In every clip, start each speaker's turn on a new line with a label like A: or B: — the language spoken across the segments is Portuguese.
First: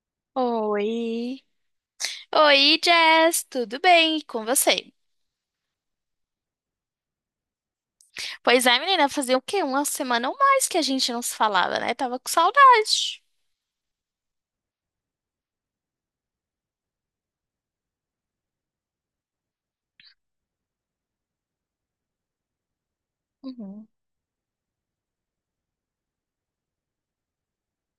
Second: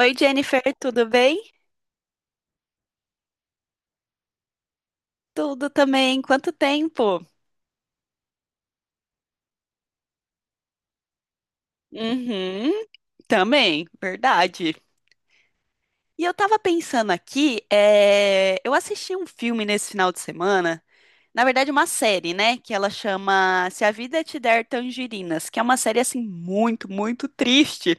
A: Oi, Jennifer, tudo bem?
B: Oi. Oi, Jess, tudo bem? E com você?
A: Tudo também. Quanto tempo?
B: Pois é, menina, fazia o quê? Uma semana ou mais que a gente não se falava, né? Tava com
A: Uhum,
B: saudade.
A: também, verdade. E eu tava pensando aqui, eu assisti um filme nesse final de semana, na verdade, uma série, né? Que ela chama Se
B: Uhum.
A: a Vida Te Der Tangerinas, que é uma série, assim, muito triste.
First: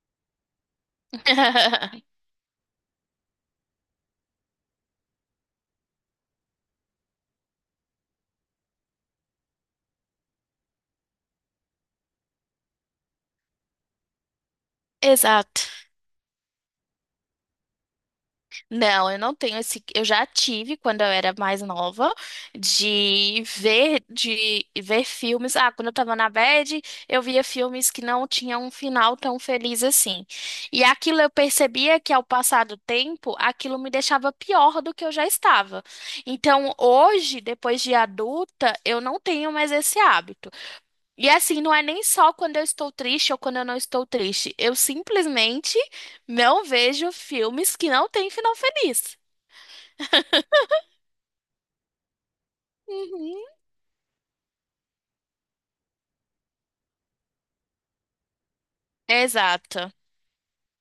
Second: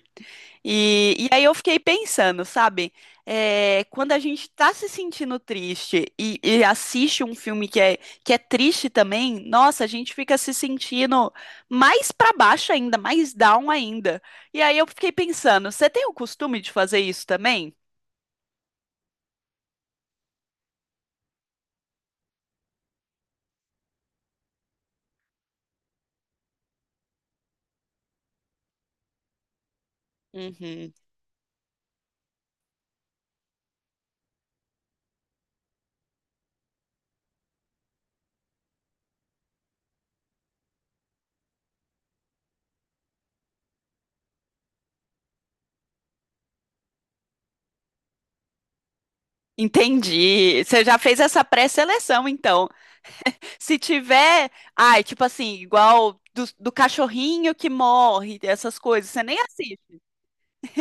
A: E aí eu fiquei pensando, sabe? É, quando a gente tá se sentindo triste e assiste um filme que é triste também, nossa, a gente fica se sentindo mais pra baixo ainda, mais down ainda. E aí eu fiquei
B: Exato.
A: pensando, você tem o costume de fazer isso também?
B: Não, eu não tenho esse. Eu já tive quando eu era mais nova de ver filmes. Ah, quando eu tava na bad, eu via filmes que não tinham um final tão feliz assim. E
A: Uhum.
B: aquilo eu percebia que ao passar do tempo, aquilo me deixava pior do que eu já estava. Então, hoje, depois de adulta, eu não tenho mais esse hábito. E assim, não é nem só quando eu estou triste ou quando eu não estou triste. Eu simplesmente não vejo filmes que não têm final feliz.
A: Entendi. Você já fez essa pré-seleção, então.
B: Uhum.
A: Se tiver, ai, tipo assim, igual do cachorrinho que morre, essas coisas, você nem
B: Exato.
A: assiste.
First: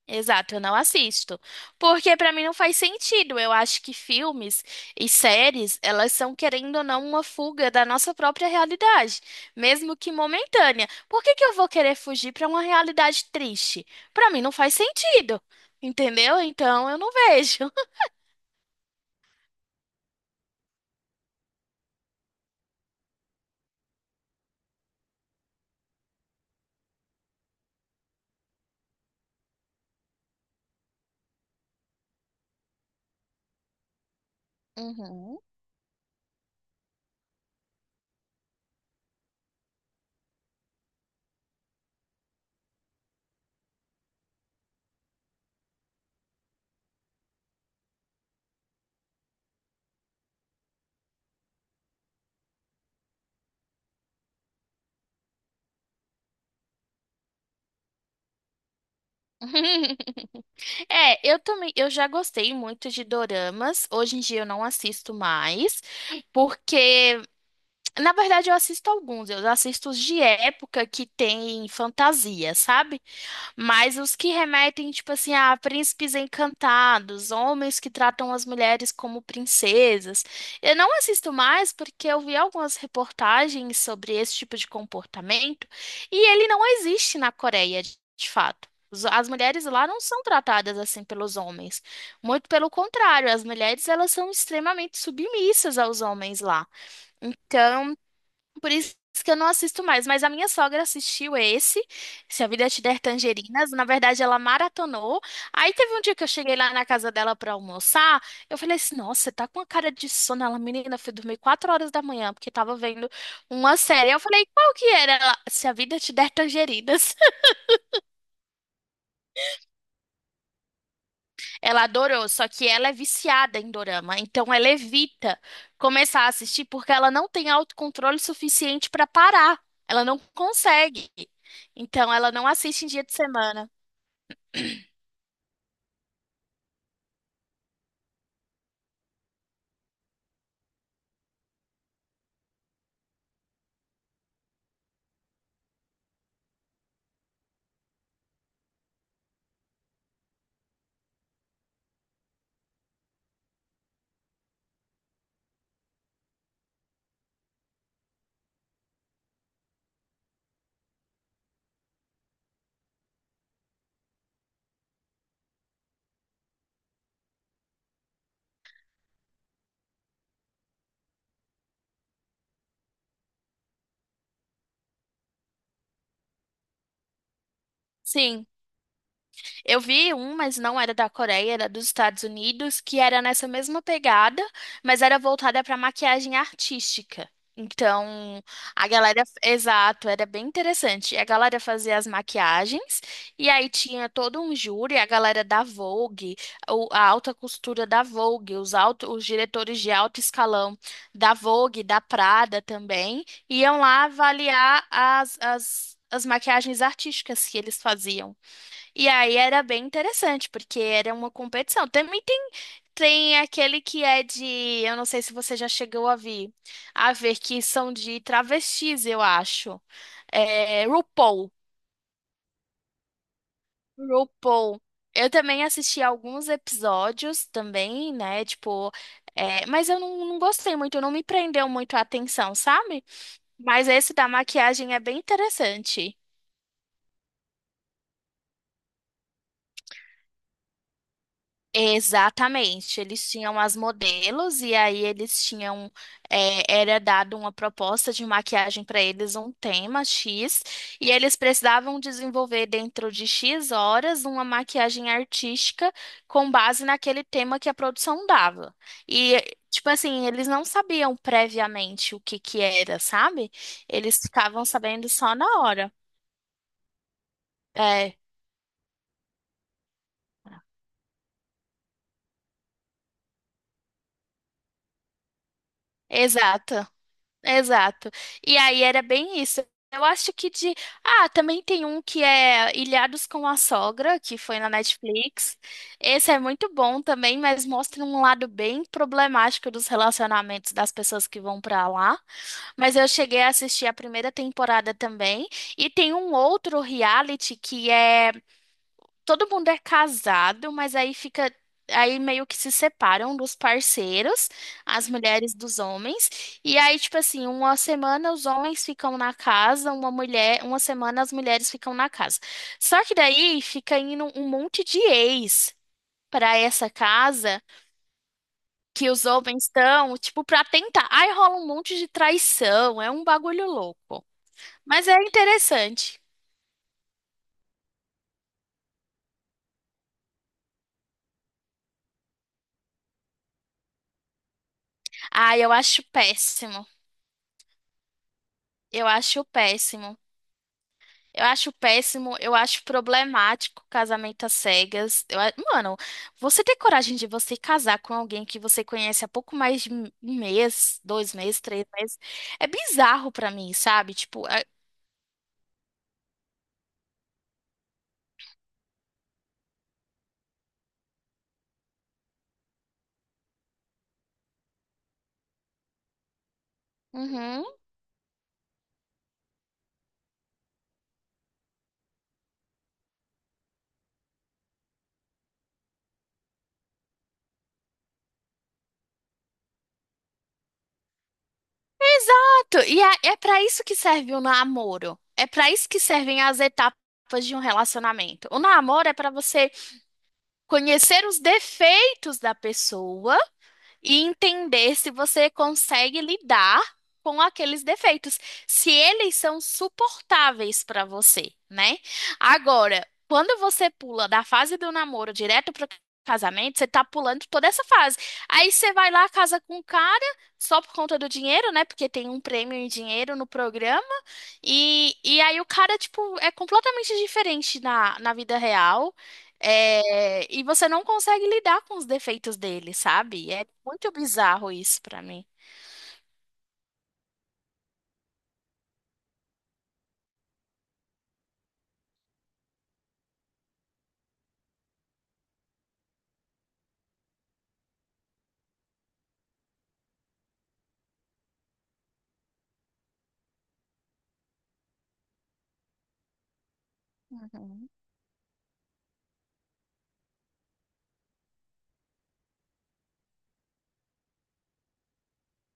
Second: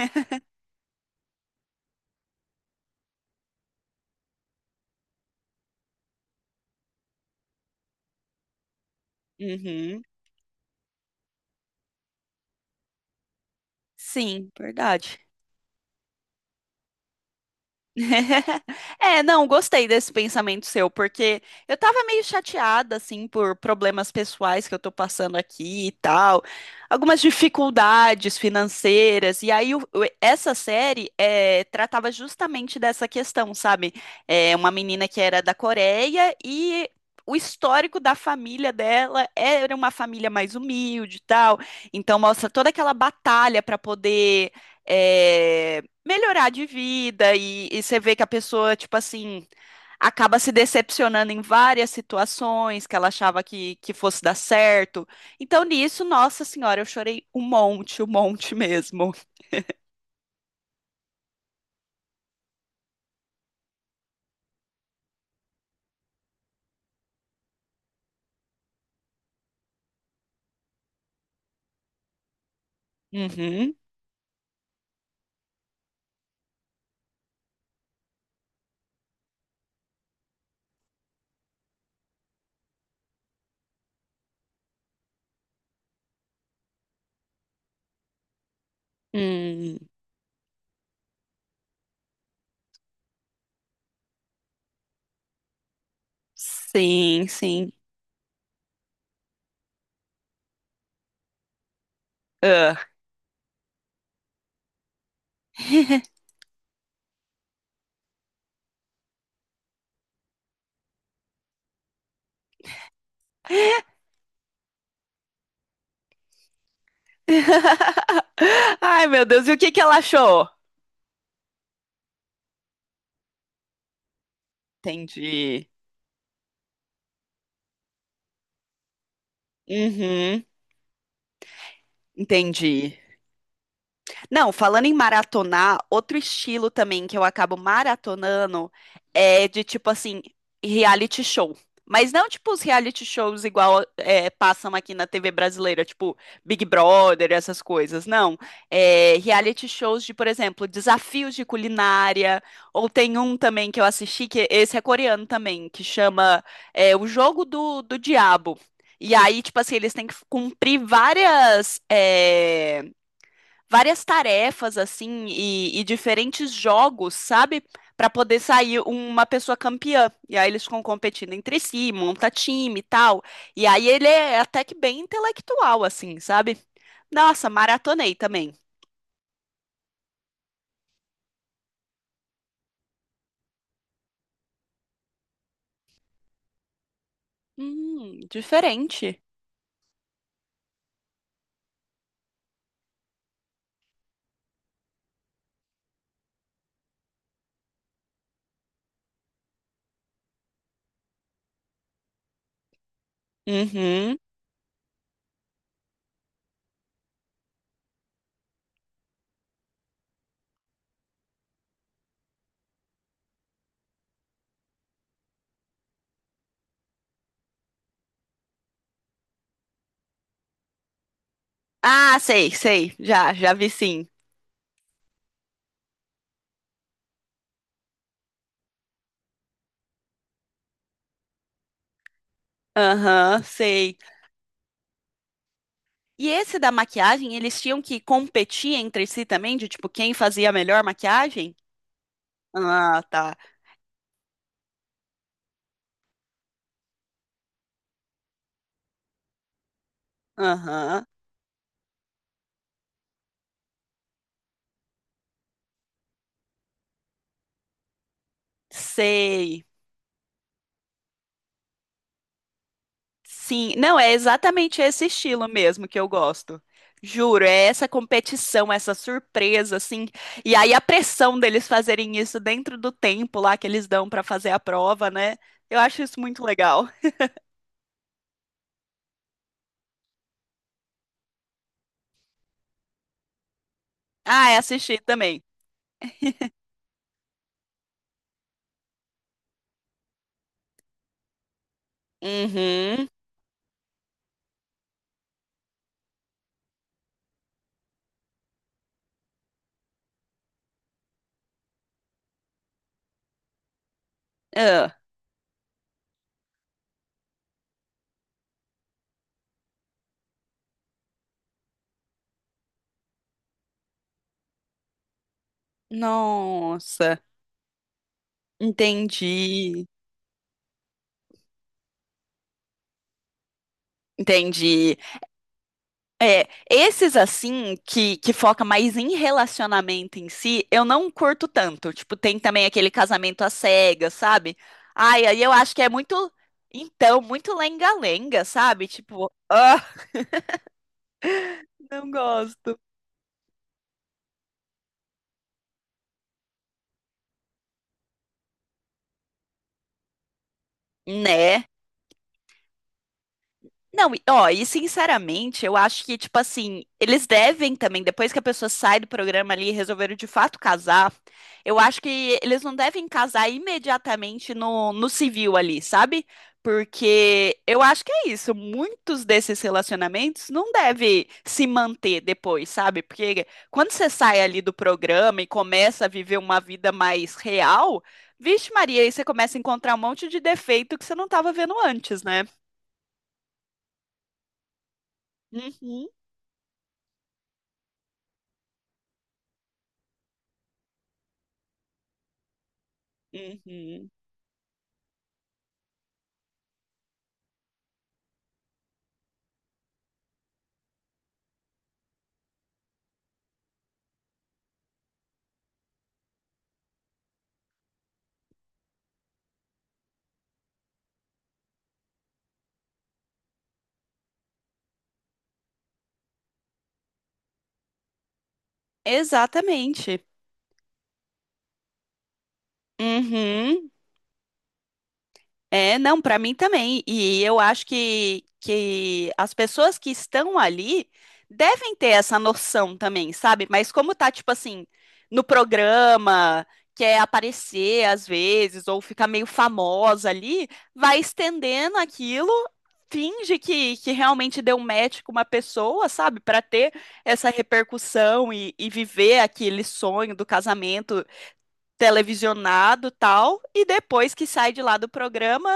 B: Exato, eu não assisto. Porque pra mim não faz sentido. Eu acho que filmes e séries, elas são querendo ou não uma fuga da nossa própria realidade, mesmo
A: Uhum.
B: que momentânea. Por que que eu vou querer fugir pra uma realidade triste? Pra mim
A: Sim,
B: não faz
A: verdade.
B: sentido. Entendeu? Então eu não vejo.
A: É, não, gostei desse pensamento seu, porque eu tava meio chateada, assim, por problemas pessoais que eu tô passando aqui e tal, algumas dificuldades financeiras, e aí essa série tratava justamente dessa questão, sabe? É, uma menina que
B: Uhum.
A: era da Coreia e. O histórico da família dela era uma família mais humilde e tal, então mostra toda aquela batalha para poder eh, melhorar de vida e você vê que a pessoa, tipo assim, acaba se decepcionando em várias situações que ela achava que fosse dar certo. Então, nisso, nossa senhora, eu chorei um monte mesmo.
B: É, eu também, eu já gostei muito de doramas. Hoje em dia eu não assisto mais, porque na verdade eu assisto alguns, eu assisto os de época que tem fantasia, sabe?
A: Uhum.
B: Mas os que remetem, tipo assim, a príncipes encantados, homens que tratam as mulheres como princesas. Eu não assisto mais porque eu vi algumas reportagens sobre esse tipo de comportamento e ele não existe na Coreia, de fato. As mulheres
A: Hum,
B: lá não são tratadas assim pelos homens. Muito pelo contrário, as mulheres elas são extremamente submissas aos homens lá.
A: sim, sim.
B: Então, por isso que eu não assisto mais, mas a minha sogra assistiu esse, Se a Vida Te
A: Ah.
B: Der Tangerinas. Na verdade, ela maratonou. Aí teve um dia que eu cheguei lá na casa dela para almoçar, eu falei assim: "Nossa, você tá com uma cara de sono". Ela, menina, foi dormir 4 horas da manhã porque tava vendo uma série. Eu falei: "Qual que era?" Ela, Se a Vida Te Der Tangerinas.
A: Ai, meu Deus, e o que que ela achou?
B: Ela adorou, só que ela é viciada em dorama, então ela evita
A: Entendi.
B: começar a assistir porque ela não tem autocontrole suficiente para parar. Ela não
A: Uhum,
B: consegue. Então ela não assiste em
A: entendi.
B: dia de semana.
A: Não, falando em maratonar, outro estilo também que eu acabo maratonando é de tipo assim, reality show. Mas não tipo os reality shows igual passam aqui na TV brasileira, tipo Big Brother, essas coisas. Não. É, reality shows de, por exemplo, desafios de culinária. Ou tem um também que eu assisti, que esse é coreano também, que chama O Jogo do Diabo. E aí, tipo assim, eles têm que cumprir várias. Várias tarefas assim e diferentes jogos, sabe? Pra poder sair uma pessoa campeã. E aí eles ficam competindo entre si, monta time e tal. E aí ele é até que bem intelectual, assim, sabe? Nossa, maratonei
B: Sim.
A: também.
B: Eu vi um, mas não era da Coreia, era dos Estados Unidos, que era nessa mesma pegada, mas era voltada para maquiagem artística. Então, a
A: Diferente.
B: galera, exato, era bem interessante. A galera fazia as maquiagens e aí tinha todo um júri, a galera da Vogue, a alta costura da Vogue, os diretores de alto escalão da Vogue, da Prada também, iam lá
A: Uhum.
B: avaliar as maquiagens artísticas que eles faziam. E aí era bem interessante, porque era uma competição. Também tem, tem aquele que é de, eu não sei se você já chegou a ver que são de travestis, eu acho. É, RuPaul.
A: Ah, sei, sei. Já, já vi sim.
B: RuPaul. Eu também assisti alguns episódios também, né? Tipo, mas eu não gostei muito, não me prendeu muito a atenção, sabe?
A: Aham,
B: Mas
A: sei.
B: esse da maquiagem é bem interessante.
A: E esse da maquiagem, eles tinham que competir entre si também, de tipo, quem fazia a melhor maquiagem?
B: Exatamente,
A: Ah,
B: eles
A: tá.
B: tinham as modelos e aí eles tinham, era dado uma proposta de maquiagem para eles, um tema X,
A: Aham.
B: e eles precisavam desenvolver dentro de X horas uma maquiagem artística com base naquele tema que a produção dava. E,
A: Sei.
B: tipo assim, eles não sabiam previamente o que que era, sabe?
A: Sim. Não, é
B: Eles ficavam
A: exatamente esse
B: sabendo só na
A: estilo mesmo
B: hora.
A: que eu gosto. Juro, é essa
B: É,
A: competição, essa surpresa, assim. E aí a pressão deles fazerem isso dentro do tempo lá que eles dão pra fazer a prova, né? Eu acho isso muito
B: exato.
A: legal.
B: Exato. E aí era bem isso. Eu acho que de. Ah, também tem um que é Ilhados com a Sogra, que
A: Ah, é
B: foi na
A: assistir também.
B: Netflix. Esse é muito bom também, mas mostra um lado bem problemático dos relacionamentos das pessoas que vão pra lá. Mas eu
A: Uhum.
B: cheguei a assistir a primeira temporada também. E tem um outro reality que é todo mundo é casado, mas aí fica, aí meio que se separam dos parceiros,
A: Ah,
B: as mulheres dos homens, e aí tipo assim, uma semana os homens ficam na casa, uma mulher, uma semana as mulheres ficam na casa. Só que daí fica indo um monte de ex para essa
A: nossa,
B: casa que os homens
A: entendi.
B: estão, tipo, para tentar. Aí rola um monte de traição, é um bagulho louco.
A: Entendi.
B: Mas é interessante.
A: É, esses assim, que foca mais em relacionamento em si, eu não curto tanto. Tipo, tem também aquele casamento às cegas, sabe? Ai, aí eu
B: Ah, eu
A: acho que é
B: acho
A: muito,
B: péssimo.
A: então, muito lenga-lenga, sabe?
B: Eu
A: Tipo,
B: acho
A: ah,
B: péssimo. Eu acho
A: não
B: péssimo, eu
A: gosto.
B: acho problemático casamento às cegas. Eu, mano, você ter coragem de você casar com alguém que você conhece há pouco mais de um mês, 2 meses,
A: Né?
B: 3 meses, é bizarro pra mim,
A: Não,
B: sabe?
A: e-
B: Tipo,
A: ó,
B: é-
A: e sinceramente, eu acho que, tipo assim, eles devem também, depois que a pessoa sai do programa ali e resolveram de fato casar, eu acho que eles não devem casar imediatamente no civil ali, sabe? Porque
B: Uhum.
A: eu acho que é isso, muitos desses relacionamentos não devem se manter depois, sabe? Porque quando você sai ali do programa e começa a viver uma vida mais real, vixe Maria, aí você começa a encontrar um monte de defeito que você não estava vendo antes, né?
B: Exato. E é para isso que serve o namoro. É para isso que
A: Uhum.
B: servem as etapas de um relacionamento. O namoro é para você conhecer os defeitos da pessoa
A: Uhum.
B: e entender se você consegue lidar com aqueles defeitos, se eles são suportáveis para você, né? Agora, quando você pula da fase do namoro direto para casamento, você tá pulando toda essa fase. Aí você vai lá, casa com o cara, só por conta do dinheiro, né? Porque tem um prêmio em dinheiro no programa. E, aí o cara, tipo, é completamente diferente na, na vida real.
A: Exatamente.
B: É, e você não consegue lidar com os defeitos dele, sabe? É
A: Uhum.
B: muito bizarro isso pra mim.
A: É, não, para mim também. E eu acho que as pessoas que estão ali devem ter essa noção também, sabe? Mas como tá, tipo assim, no programa, quer aparecer às vezes, ou ficar meio famosa ali, vai estendendo aquilo, finge que realmente deu match com uma pessoa, sabe? Para ter essa
B: Uhum.
A: repercussão e viver aquele sonho do casamento televisionado e tal, e depois que sai de lá do programa,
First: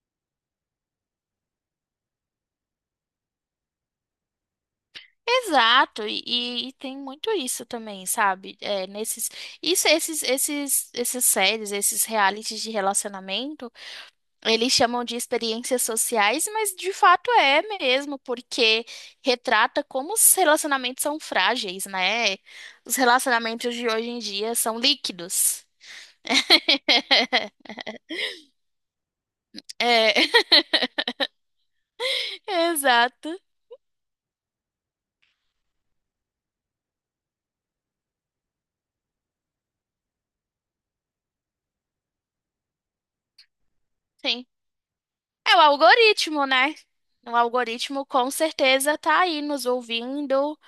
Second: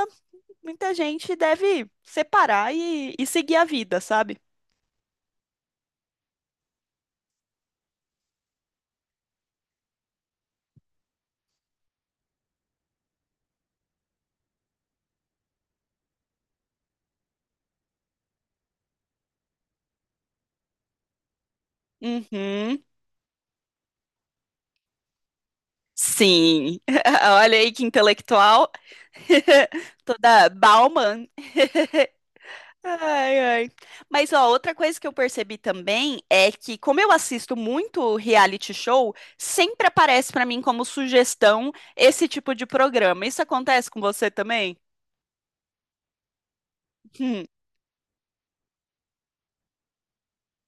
A: muita gente deve separar e seguir a vida, sabe?
B: Exato, e tem muito isso também, sabe? É, nesses, isso, essas séries, esses realities de relacionamento. Eles chamam de experiências sociais, mas de fato é mesmo, porque retrata como os relacionamentos são frágeis, né?
A: Uhum.
B: Os relacionamentos de hoje em dia são líquidos.
A: Sim. Olha aí que intelectual.
B: É,
A: Toda Bauman.
B: exato.
A: Ai, ai. Mas ó, outra coisa que eu percebi também é que, como eu assisto muito reality show, sempre aparece pra mim como sugestão esse tipo de programa. Isso acontece com você
B: Sim.
A: também?
B: É o algoritmo, né? O
A: Hum,
B: algoritmo com certeza tá aí nos ouvindo,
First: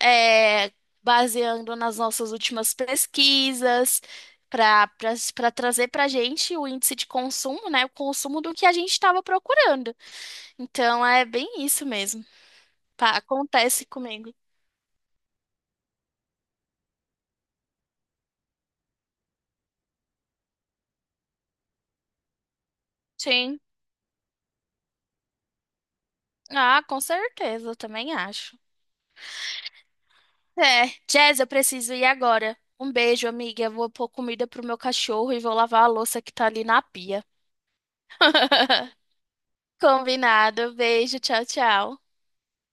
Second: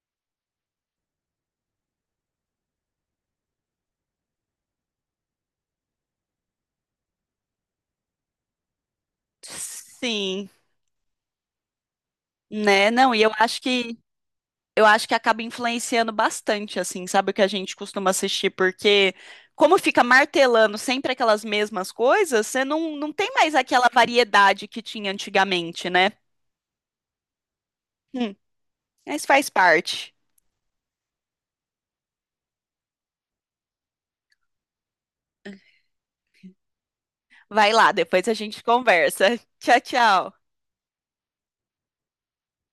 B: é, baseando nas nossas últimas pesquisas, para para trazer para gente o índice de consumo, né? O consumo do que a gente estava procurando.
A: sim.
B: Então é bem isso mesmo.
A: Né? Não, e
B: Acontece comigo.
A: eu acho que acaba influenciando bastante, assim, sabe o que a gente costuma assistir, porque como fica martelando sempre aquelas mesmas coisas, você não tem mais
B: Sim.
A: aquela variedade que tinha antigamente, né?
B: Ah, com certeza, eu também
A: Hum,
B: acho.
A: mas faz parte.
B: É, Jazz, eu preciso ir agora. Um beijo, amiga. Eu vou pôr comida pro meu cachorro e vou lavar a louça que tá ali na pia.
A: Vai lá, depois a gente conversa. Tchau, tchau.
B: Combinado. Beijo, tchau, tchau.